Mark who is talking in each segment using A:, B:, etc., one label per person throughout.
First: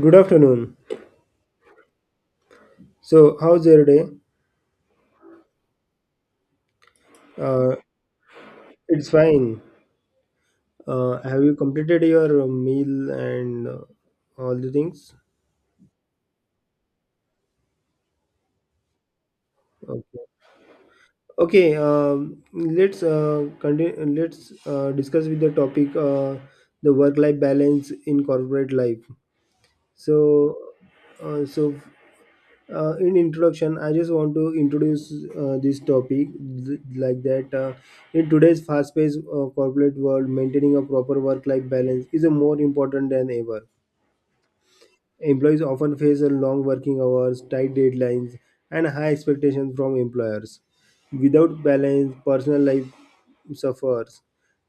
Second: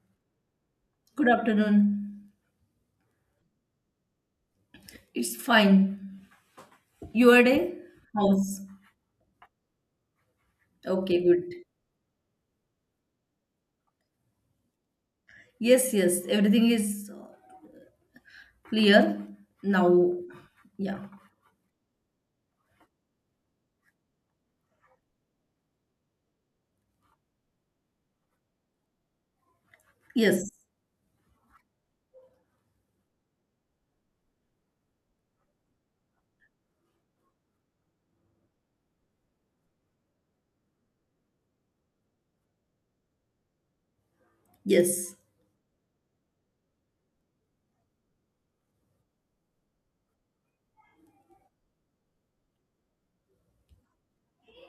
A: Good afternoon.
B: Good afternoon.
A: So, how's your day?
B: It's fine. Your day?
A: Uh,
B: House.
A: it's fine.
B: Okay,
A: Have
B: good.
A: you completed your meal and all the things?
B: Yes, yes. Everything is clear now.
A: Okay.
B: Yeah.
A: Okay. Let's continue. Let's discuss with the topic the work-life balance in corporate life.
B: Yes.
A: So, uh, so in introduction I just want to introduce this topic like that in today's fast-paced corporate world, maintaining a proper work-life balance is a more important than ever.
B: Yes.
A: Employees often face a long working hours, tight deadlines, and high expectations from employers. Without balance, personal life suffers,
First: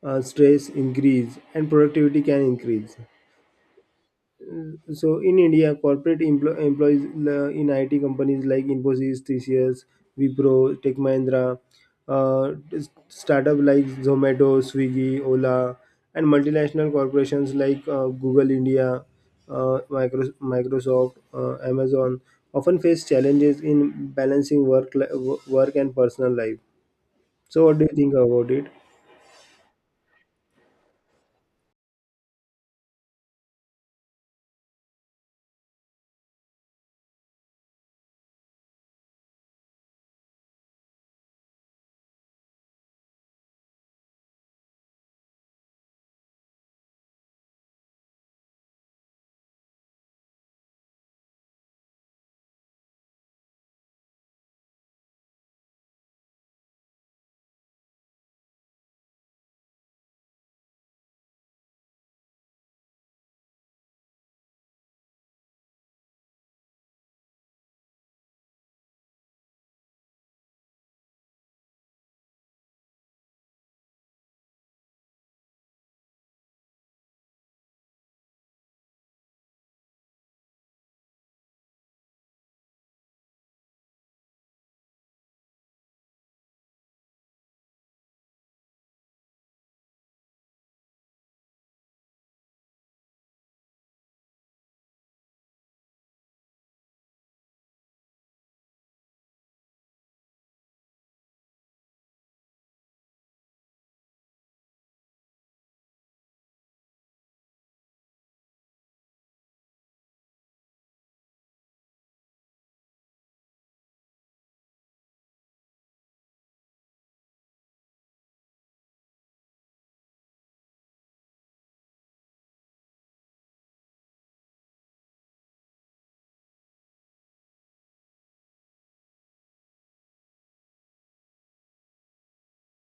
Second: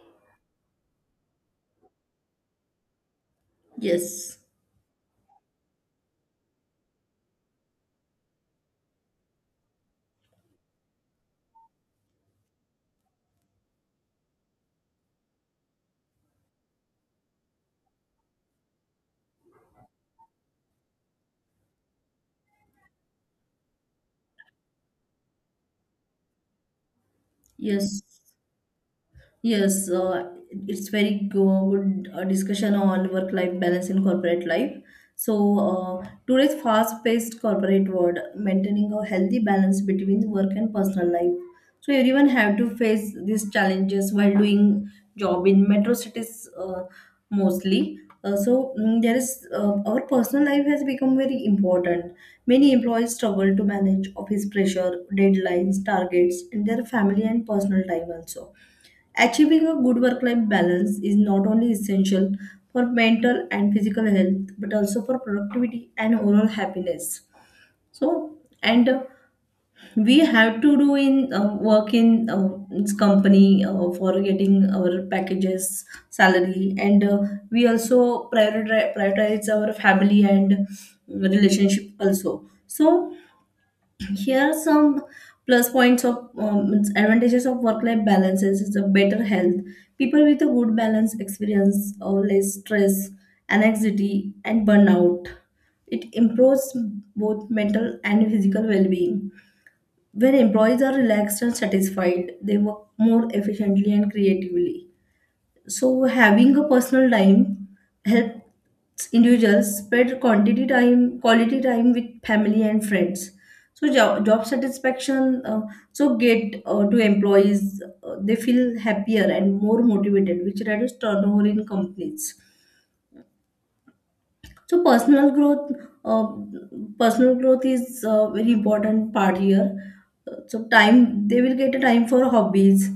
A: stress increase, and productivity can increase.
B: Yes.
A: So in India, corporate employees in IT companies like Infosys, TCS, Wipro, Tech Mahindra, startup like Zomato, Swiggy, Ola, and multinational corporations like Google India, Microsoft, Amazon often face challenges in balancing work and personal life. So what do you
B: Yes.
A: think about it?
B: Yes, it's very good discussion on work-life balance in corporate life. So, today's fast-paced corporate world, maintaining a healthy balance between work and personal life. So, everyone have to face these challenges while doing job in metro cities mostly. So, mm, there is Our personal life has become very important. Many employees struggle to manage office pressure, deadlines, targets, and their family and personal time also. Achieving a good work life balance is not only essential for mental and physical health but also for productivity and overall happiness. So, and we have to do in work in this company for getting our packages, salary, and we also prioritize our family and relationship also. So, here are some plus points of means advantages of work-life balances is a better health. People with a good balance experience or less stress, anxiety, and burnout. It improves both mental and physical well-being. When employees are relaxed and satisfied, they work more efficiently and creatively. So having a personal time helps individuals spread quantity time, quality time with family and friends. So job satisfaction, so get to employees they feel happier and more motivated, which reduces turnover in companies. So uh, personal growth is a very important part here. So time they will get a time for hobbies,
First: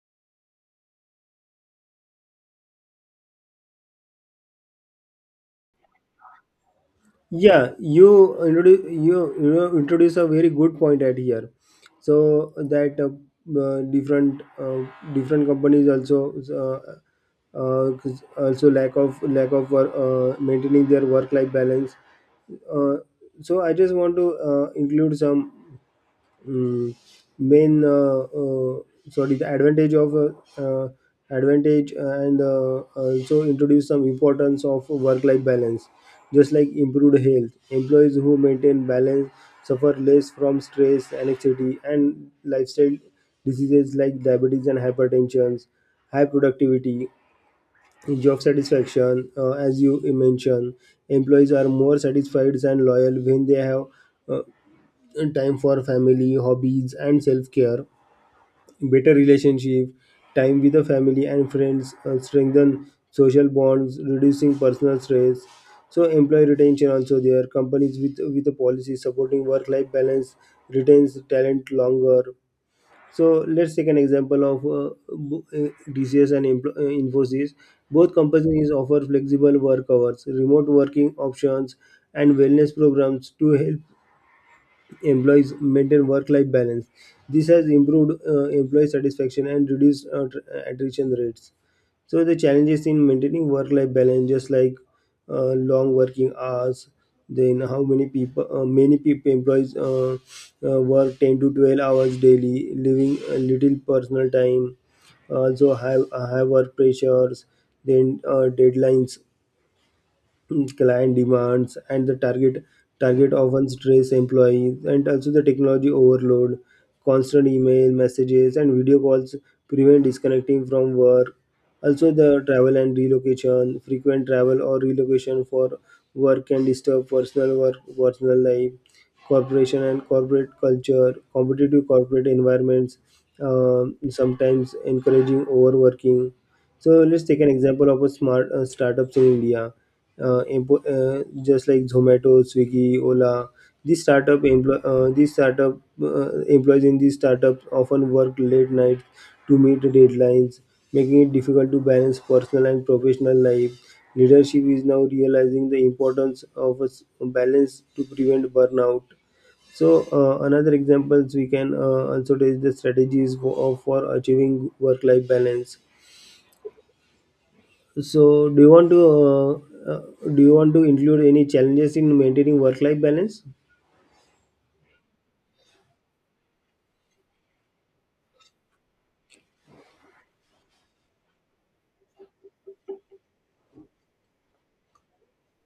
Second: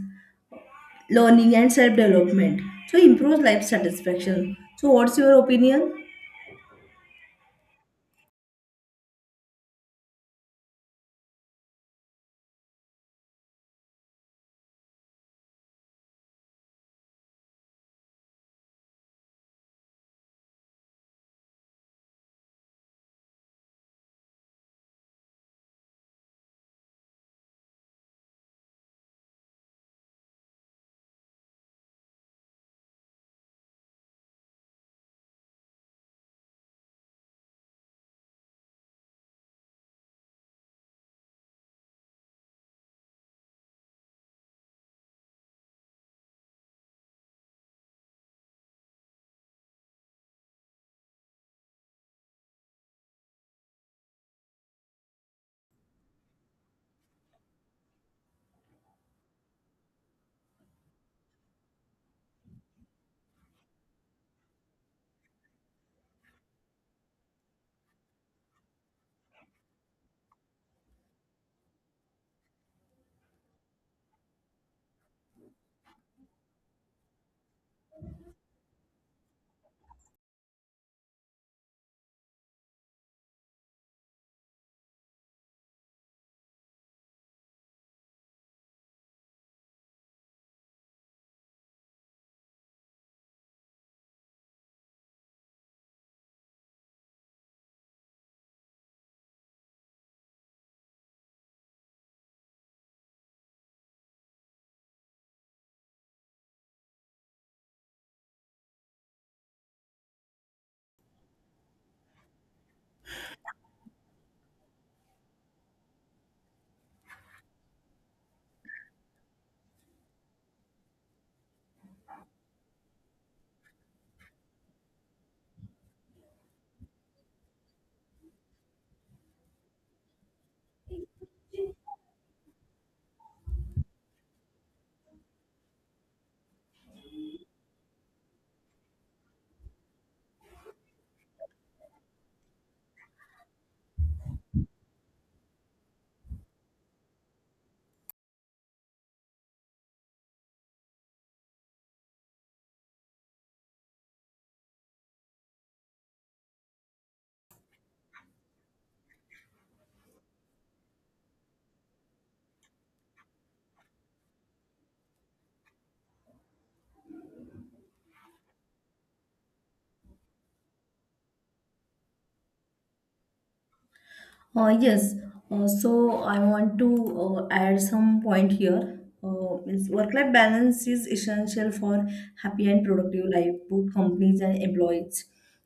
B: learning and self development, so improves life satisfaction. So what's your opinion?
A: Yeah, you introduce a very good point at here. So that different different companies also uh, uh, also lack of maintaining their work life balance. Uh, so I just want to include some mm, main sorry, the advantage of uh, advantage and also introduce some importance of work life balance, just like improved health. Employees who maintain balance suffer less from stress, anxiety, and lifestyle diseases like diabetes and hypertension, high productivity, job satisfaction, as you mentioned, employees are more satisfied and loyal when they have uh, time for family, hobbies, and self care, better relationship, time with the family and friends, strengthen social bonds, reducing personal stress. So employee retention also there. Companies with a policy supporting work life balance retains talent longer. So let's take an example of DCS and Infosys. Both companies offer flexible work hours, remote working options, and wellness programs to help employees maintain work-life balance. This has improved employee satisfaction and reduced attrition rates. So the challenges in maintaining work-life balance, just like long working hours, then many people employees work 10 to 12 hours daily, leaving a little personal time. Also, high work pressures, then deadlines, client demands, and the target often stress employees, and also the technology overload, constant email messages and video calls prevent disconnecting from work, also the travel and relocation. Frequent travel or relocation for work can disturb personal life, corporation and corporate culture, competitive corporate environments sometimes encouraging overworking. So let's take an example of a smart startups in India, just like Zomato, Swiggy, Ola. These startup employees in these startups often work late nights to meet the deadlines, making it difficult to balance personal and professional life. Leadership is now realizing the importance of a balance to prevent burnout. So another examples we can also take the strategies for achieving work-life balance. So, do you want to do you want to include any challenges in maintaining work life balance?
B: Uh, yes, so I want to add some point here. Work-life balance is essential for happy and productive life. Both companies and employees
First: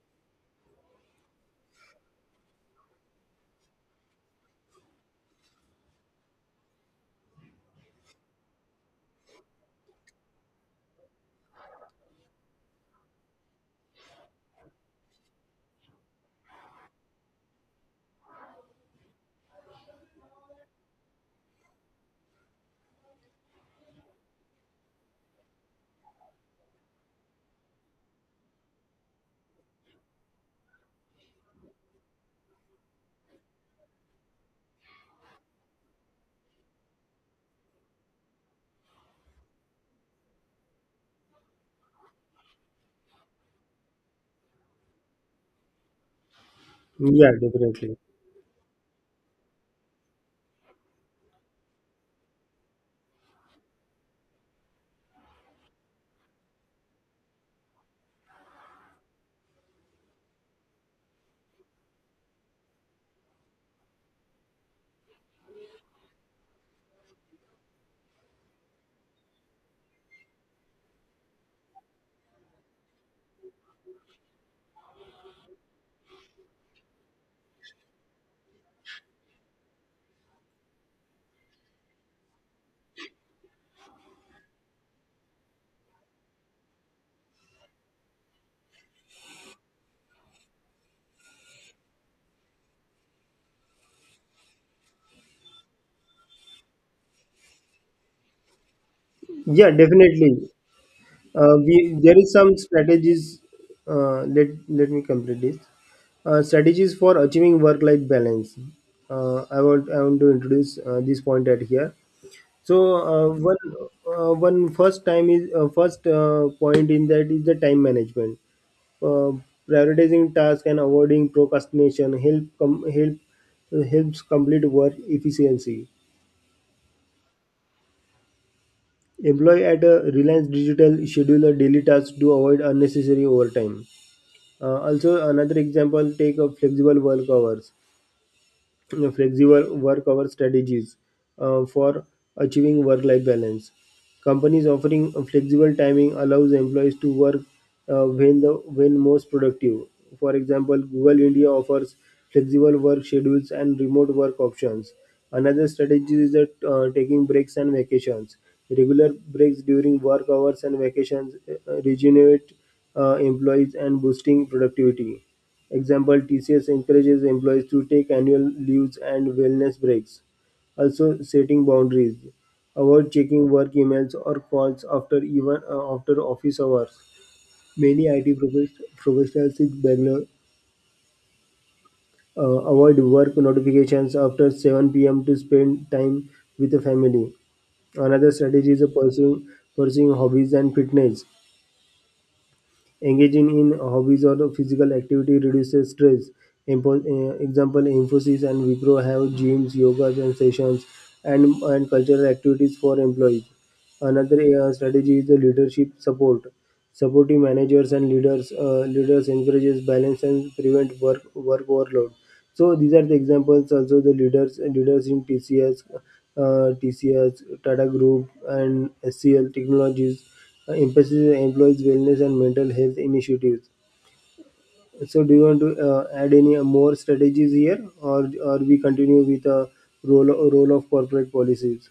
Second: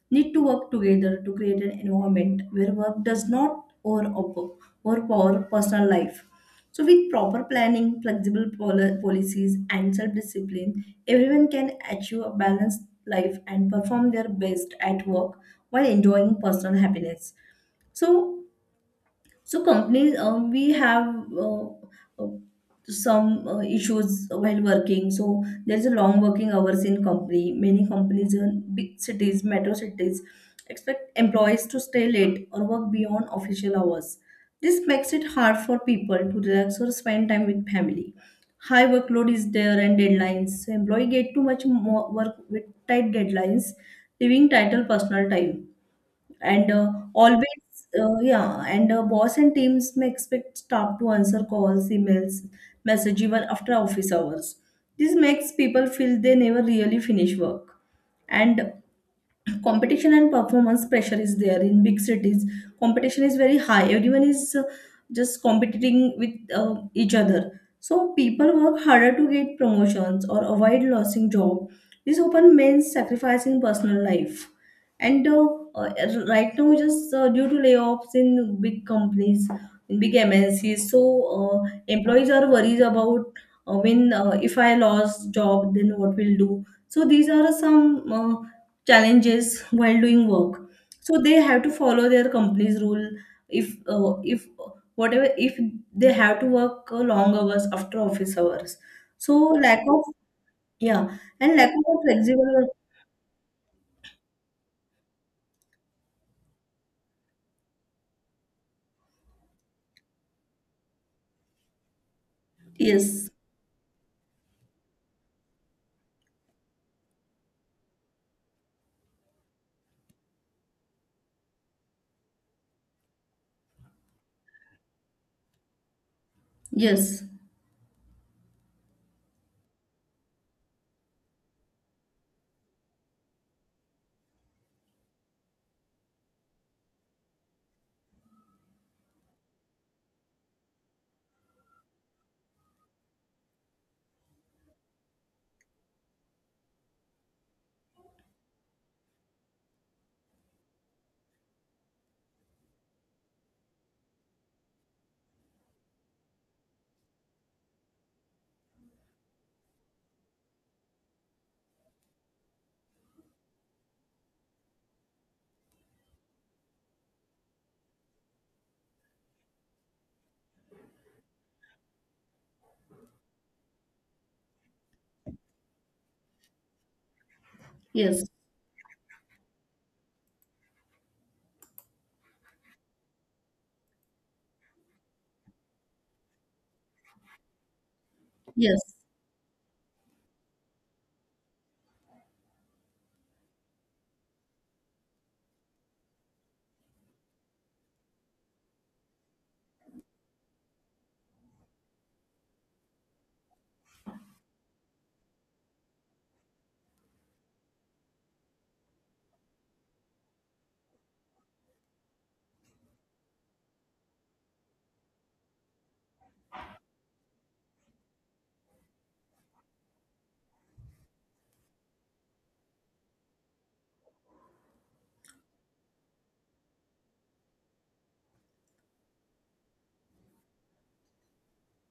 B: need to work together to create an environment where work does not overpower personal life. So, with proper planning, flexible policies, and self-discipline, everyone can achieve a balanced life and perform their best at work while enjoying personal happiness. So, so companies, we have uh, uh, some issues while working. So there's a long working hours in company. Many companies in big cities, metro cities, expect employees to stay late or work beyond official hours. This makes it hard for people to relax or spend time with family. High workload is there and deadlines. So employee get too much more work with tight deadlines, leaving title personal time and
A: Yeah,
B: always.
A: definitely.
B: Yeah, and boss and teams may expect staff to answer calls, emails, message even after office hours. This makes people feel they never really finish work. And competition and performance pressure is there in big cities. Competition is very high. Everyone is just competing with each other, so people work harder to get promotions or avoid losing job. This often means sacrificing personal life. And uh, right now, just due to layoffs in big companies, in big mncs. So uh, employees are worried about when if I lost job then what will do. So these are some uh, challenges while doing work. So they have to follow their company's rule. If uh, if whatever if they have to work long hours after office hours, so
A: Yeah,
B: lack of.
A: definitely.
B: Yeah, and lack
A: We,
B: of
A: there is some
B: flexible.
A: strategies. Let let me complete this. Strategies for achieving work-life balance. Uh, I want to introduce this point at here. So
B: Yes.
A: one first time is first point in that is the time management. Uh, prioritizing tasks and avoiding procrastination helps complete work efficiency.
B: Yes.
A: Employ at a Reliance Digital schedule a daily tasks to avoid unnecessary overtime. Also, another example, take a flexible work hours, you flexible work hour strategies for achieving work life balance. Companies offering a flexible timing allows employees to work uh, when most productive. For example, Google India offers flexible work schedules and remote work options. Another strategy is that taking breaks and vacations. Regular breaks during work hours and vacations regenerate employees and boosting productivity. Example, TCS encourages employees to take annual leaves and wellness breaks. Also, setting boundaries. Avoid checking work emails or calls after office hours. Many
B: Yes.
A: IT professionals in Bangalore avoid work notifications after 7 p.m. to spend time with the family. Another strategy
B: Yes.
A: is pursuing hobbies and fitness. Engaging in hobbies or physical activity reduces stress. Example, Infosys and Wipro have gyms, yoga and sessions, and cultural activities for employees. Another strategy is the leadership support. Supporting managers and leaders encourages balance and prevent work overload. So these are the examples. Also, the leaders in TCS, TCS, Tata Group, and SCL Technologies emphasizes employees' wellness and mental health initiatives. So, do you want to add any more strategies here, or we continue with a role of corporate policies?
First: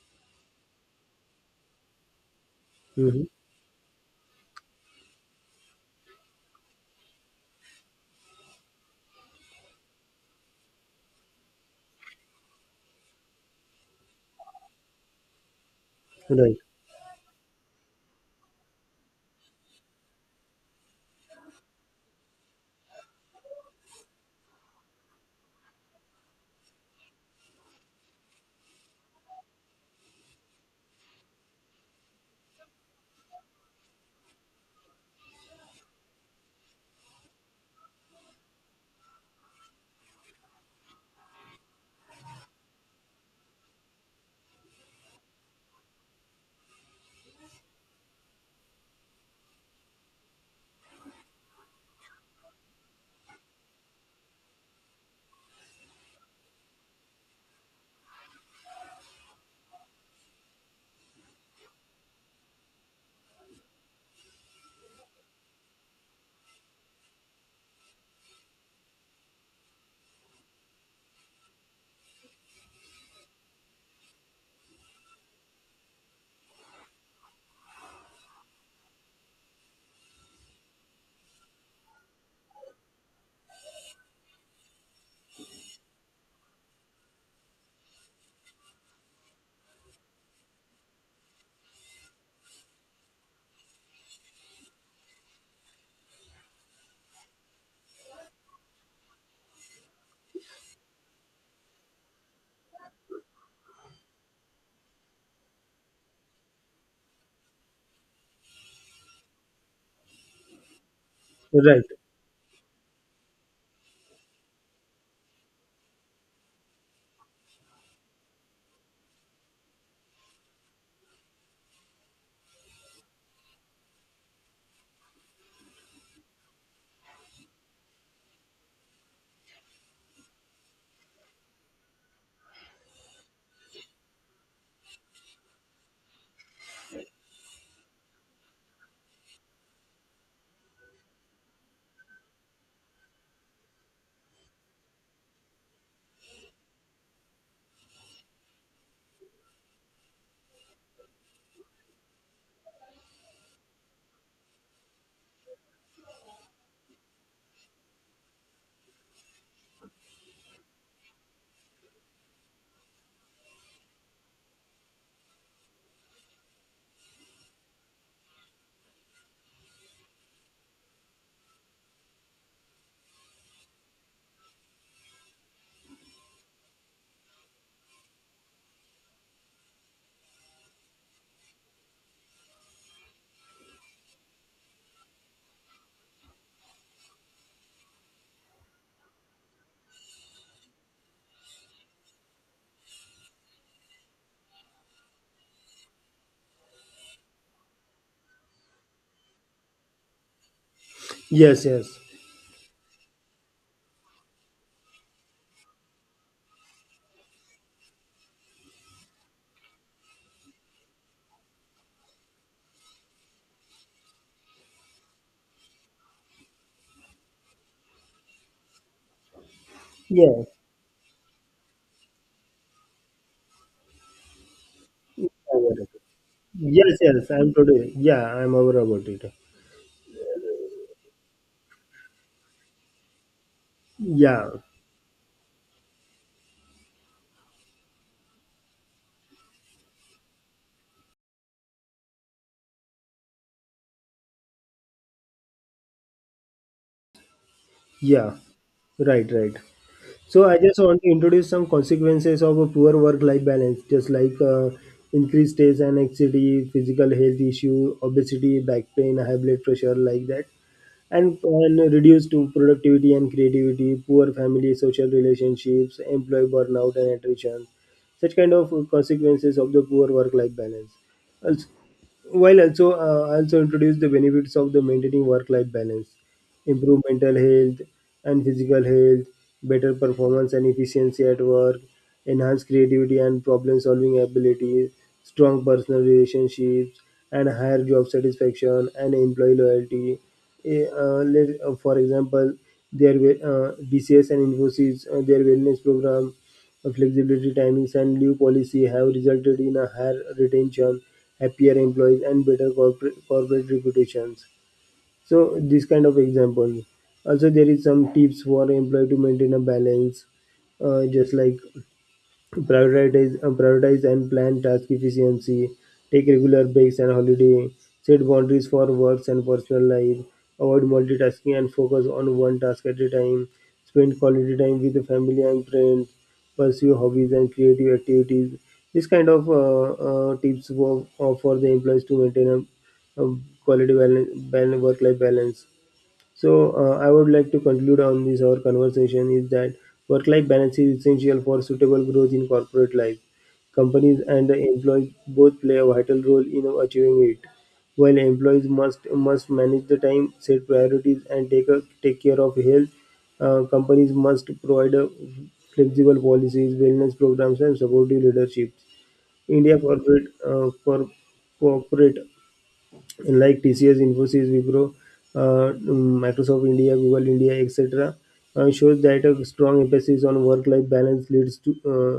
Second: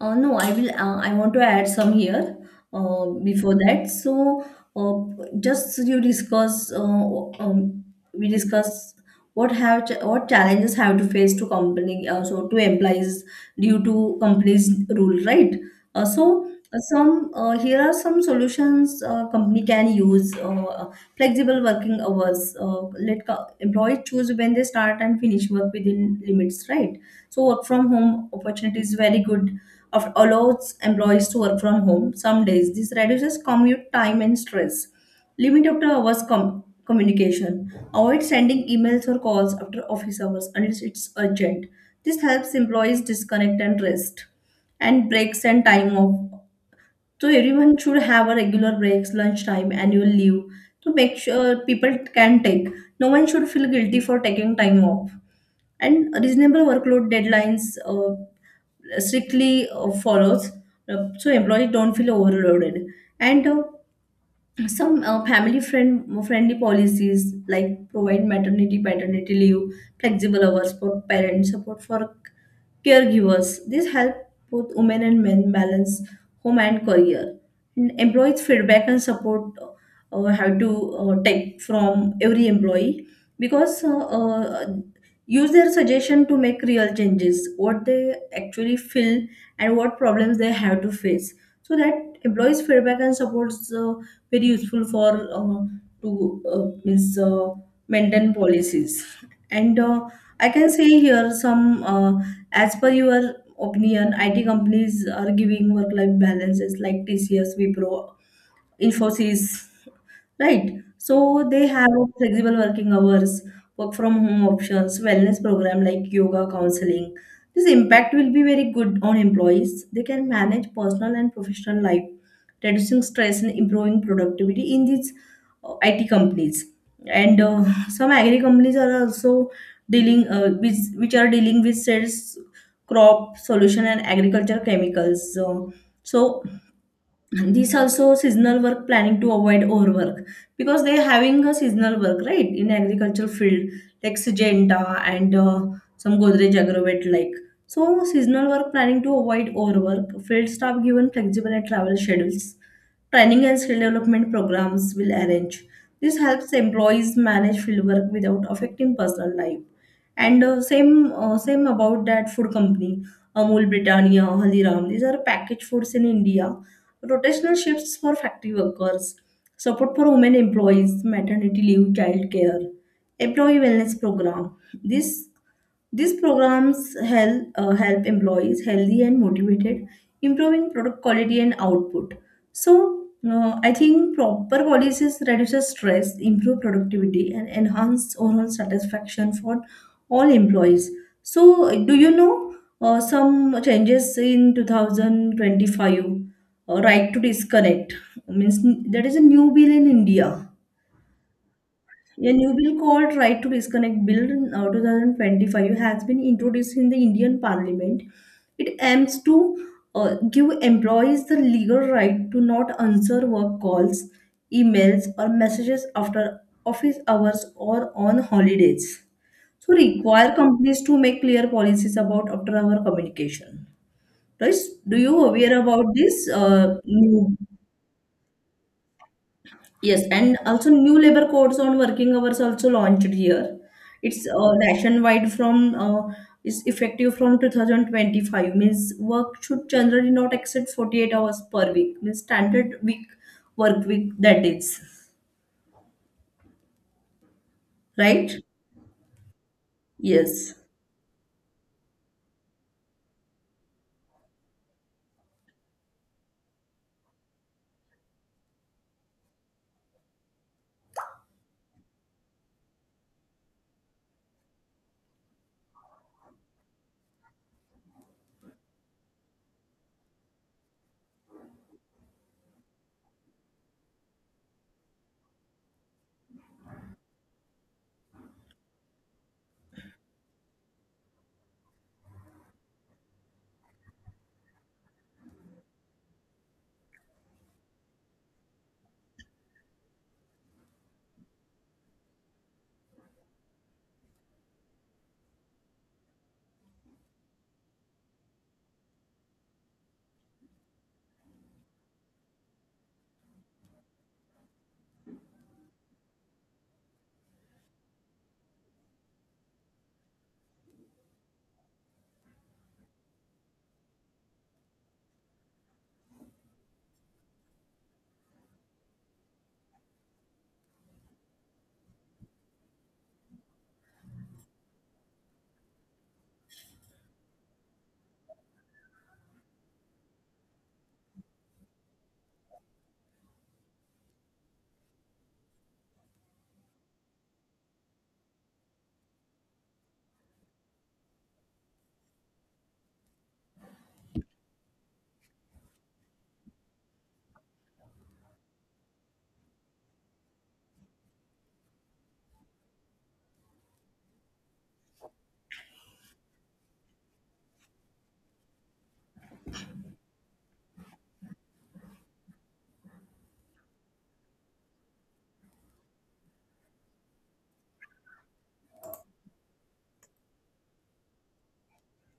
B: No, I will. I want to add some here
A: Hmm.
B: before that. So, just you discuss. We discuss what have what challenges have to face to company. So to employees due to companies rule, right? Uh, so
A: Right,
B: Some here are some solutions company can use flexible working hours. Let employees choose when they start and finish work within limits, right? So work from home opportunity is very good. Of allows employees to work from home some days. This reduces commute time and stress. Limit after hours communication. Avoid sending emails or calls after office hours unless it's urgent. This helps employees disconnect and rest. And breaks and time off, so everyone should have a regular breaks, lunchtime, annual leave to make sure people can take. No one should feel guilty for taking time off. And reasonable workload deadlines strictly follows, so employees don't feel overloaded. And some family friendly policies like provide maternity paternity leave, flexible hours for parents, support for caregivers. This help both women and men balance home and career. And employees feedback and support have to take from every employee, because use their suggestion to make real changes, what they actually feel and what problems they have to face. So that employees feedback and supports very useful for uh, to means maintain policies. And I can say here some, as per your opinion, IT companies are giving work-life balances like TCS, Wipro, Infosys, right? So they
A: right.
B: have flexible working hours, work from home options, wellness program like yoga, counseling. This impact will be very good on employees. They can manage personal and professional life, reducing stress and improving productivity in these IT companies. And some agri companies are also dealing with which are dealing with sales, crop solution, and agriculture chemicals. So so and these also seasonal work planning to avoid overwork, because they're having a seasonal work right in agricultural field, like Syngenta and some Godrej Agrovet, like. So seasonal work planning to avoid overwork, field staff given flexible and travel schedules, training and skill development programs will arrange. This helps employees manage field work without affecting personal life. And same about that food company, Amul, Britannia, Haldiram. These are packaged foods in India, rotational shifts for factory workers, support for women employees, maternity leave, child care, employee wellness program. This These programs help, help employees healthy and motivated, improving product quality and output. So, I think proper policies reduces stress, improve productivity, and enhance overall satisfaction for all employees. So, do you know some changes in 2025? Right to disconnect means there is a new bill in India,
A: Yes, yes,
B: a new bill called Right to Disconnect Bill 2025 has been introduced in the Indian Parliament. It aims to give employees the legal right to not answer work calls, emails, or messages after office hours or on holidays. So, require
A: yes.
B: companies to make clear policies about after-hour communication. Right? Do you aware about this
A: Yes, yes.
B: new?
A: I'm totally. Yeah, I'm aware about it.
B: Yes, and also new labor codes on working hours also launched here. It's
A: Yeah,
B: nationwide from is effective from 2025. Means work should generally not exceed 48 hours per week. Means standard week work week, that is
A: yeah.
B: right.
A: Right, right. So
B: Yes.
A: I just want to introduce some consequences of a poor work-life balance, just like increased stress and anxiety, physical health issue, obesity, back pain, high blood pressure, like that, and reduced to productivity and creativity, poor family, social relationships, employee burnout and attrition, such kind of consequences of the poor work-life balance. Also, while also also introduce the benefits of the maintaining work-life balance, improve mental health and physical health, better performance and efficiency at work, enhance creativity and problem solving abilities, strong personal relationships, and higher job satisfaction and employee loyalty. For example, DCS and Infosys, their wellness program, flexibility timings, and leave policy have resulted in a higher retention, happier employees, and better corporate reputations. So this kind of examples. Also, there is some tips for employee to maintain a balance, just like prioritize and plan task efficiency, take regular breaks and holiday, set boundaries for works and personal life, avoid multitasking and focus on one task at a time, spend quality time with the family and friends, pursue hobbies and creative activities. This kind of tips for the employees to maintain a quality balance, work life balance. So I would like to conclude on this our conversation is that work-life balance is essential for suitable growth in corporate life. Companies and the employees both play a vital role in achieving it. While employees must manage the time, set priorities, and take care of health, companies must provide a flexible policies, wellness programs, and supportive leadership. India corporate corporate like TCS, Infosys, Wipro, Microsoft India, Google India, etc., shows that a strong emphasis on work-life balance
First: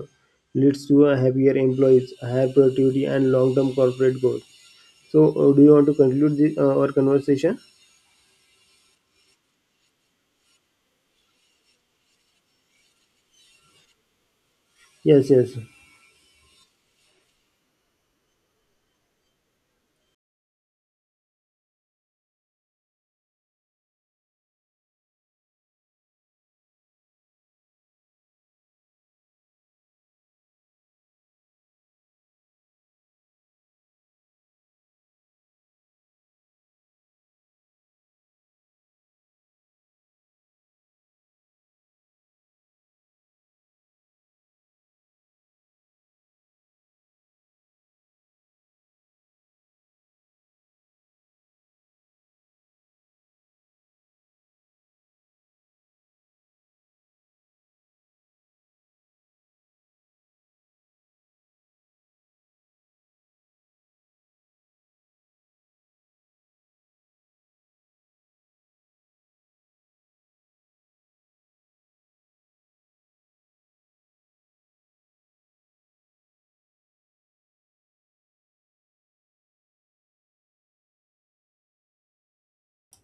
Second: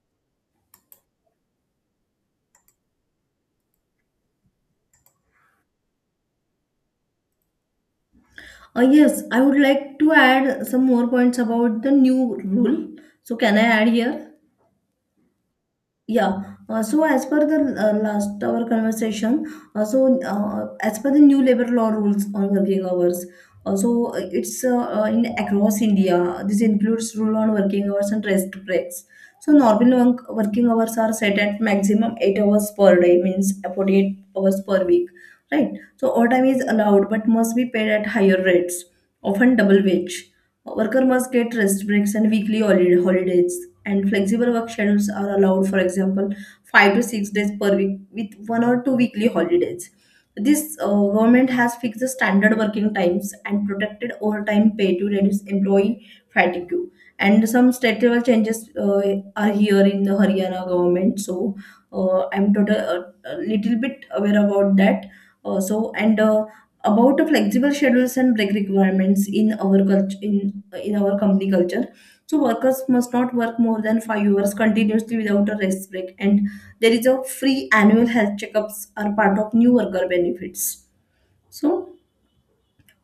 A: leads to a happier employees, higher productivity, and long-term corporate growth. So, do you want to conclude our conversation?
B: Yes, I would like to add some more points about the new rule. So can I add here?
A: Yes, yes,
B: Yeah. So as per the last our conversation, as per the new labor law rules on working hours, so it's in across India. This includes rule on working hours and rest breaks. So working hours are set at maximum 8 hours per day, means 48 hours per week, right? So overtime is allowed but must be paid at higher rates, often double wage. Worker must get rest breaks and weekly holidays. And flexible work schedules are allowed, for example, 5 to 6 days per week with one or two weekly holidays. This government has fixed the standard working times and protected overtime pay to reduce employee fatigue. And some structural changes are here in the Haryana government. So I'm total a little bit aware about that also. And about the flexible schedules and break requirements in our culture, in our company culture, so workers must not work more than 5 hours continuously without a rest break. And there is a free annual health checkups are part of new worker benefits. So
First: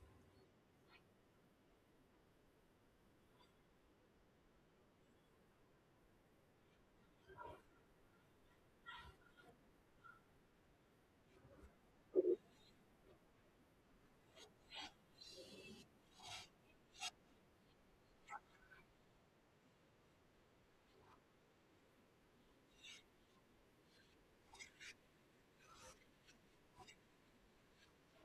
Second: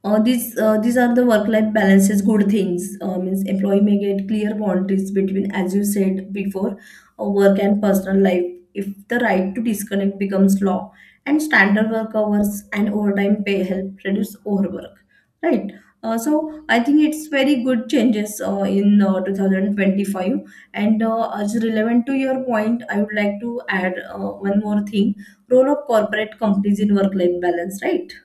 B: these are the work life balances good things, means employee may get clear boundaries between, as you said before, work and personal life, if the right to disconnect becomes law. And standard work hours and overtime pay help reduce overwork, right? So I think it's very good changes in 2025. And as relevant to your point, I would like to add one more thing, role of corporate companies in work life balance, right?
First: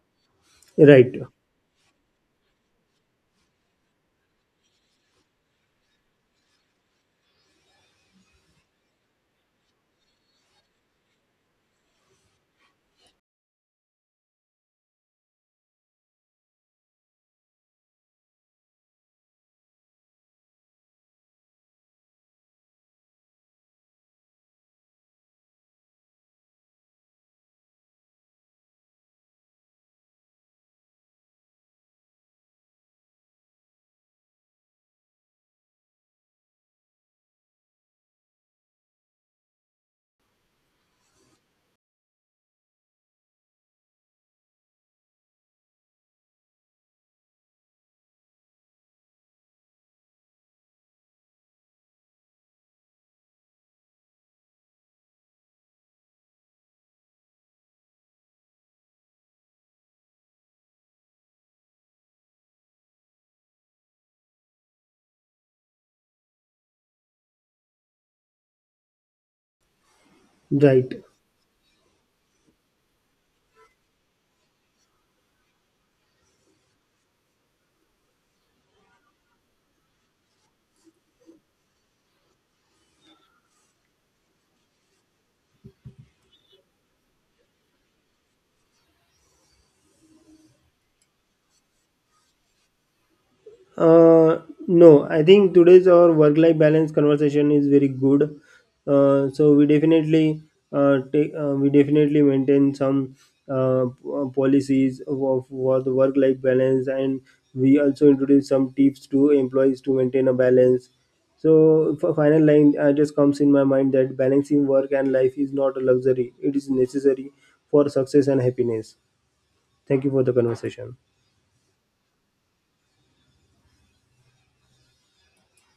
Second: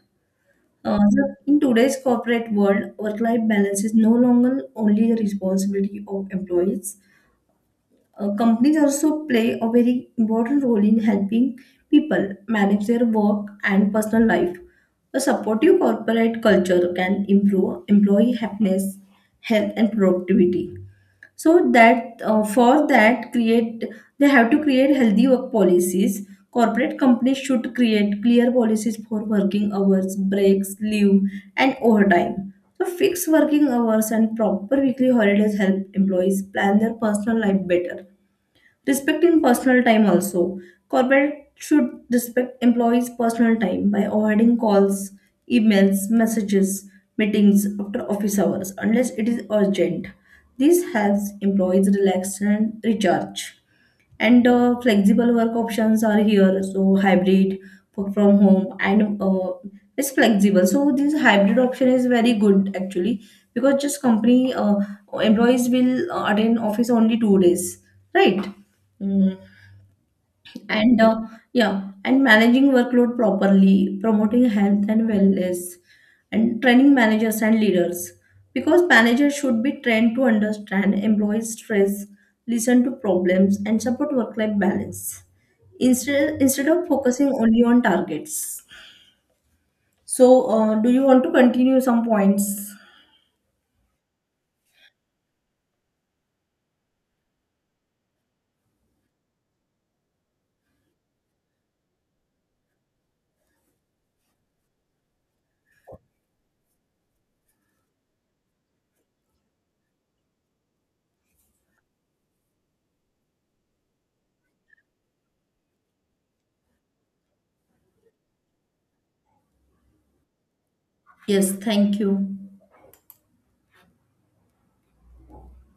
B: uh,
A: right,
B: so in today's corporate world, work-life balance is no longer only the responsibility of employees. Companies also play a very important role in helping people manage their work and personal life. A supportive corporate culture can improve employee happiness, health, and productivity. So that, for that create, they have to create healthy work policies. Corporate companies should create clear policies for working hours, breaks, leave, and overtime. So fixed working hours and proper weekly holidays help employees plan their personal life better. Respecting personal time also. Corporate should respect employees' personal time by avoiding calls, emails, messages, meetings after office hours unless it is urgent. This helps employees relax and recharge. And flexible work options are here, so hybrid, work from home, and it's flexible. So this hybrid option is very good actually, because just company employees will attend office only 2 days, right? Mm.
A: right.
B: And yeah, and managing workload properly, promoting health and wellness, and training managers and leaders. Because managers should be trained to understand employees' stress, listen to problems, and support work-life balance instead of focusing only on targets. So, do you want to continue some points?
A: Uh, no, I think today's our work life balance conversation is very good. So we definitely take we definitely maintain some policies of for the work life balance, and we also introduce some tips to employees to maintain a balance. So for final line, just comes in my mind that balancing work and life is not a luxury; it is necessary for success and happiness. Thank you for the conversation.
B: Yes, thank you.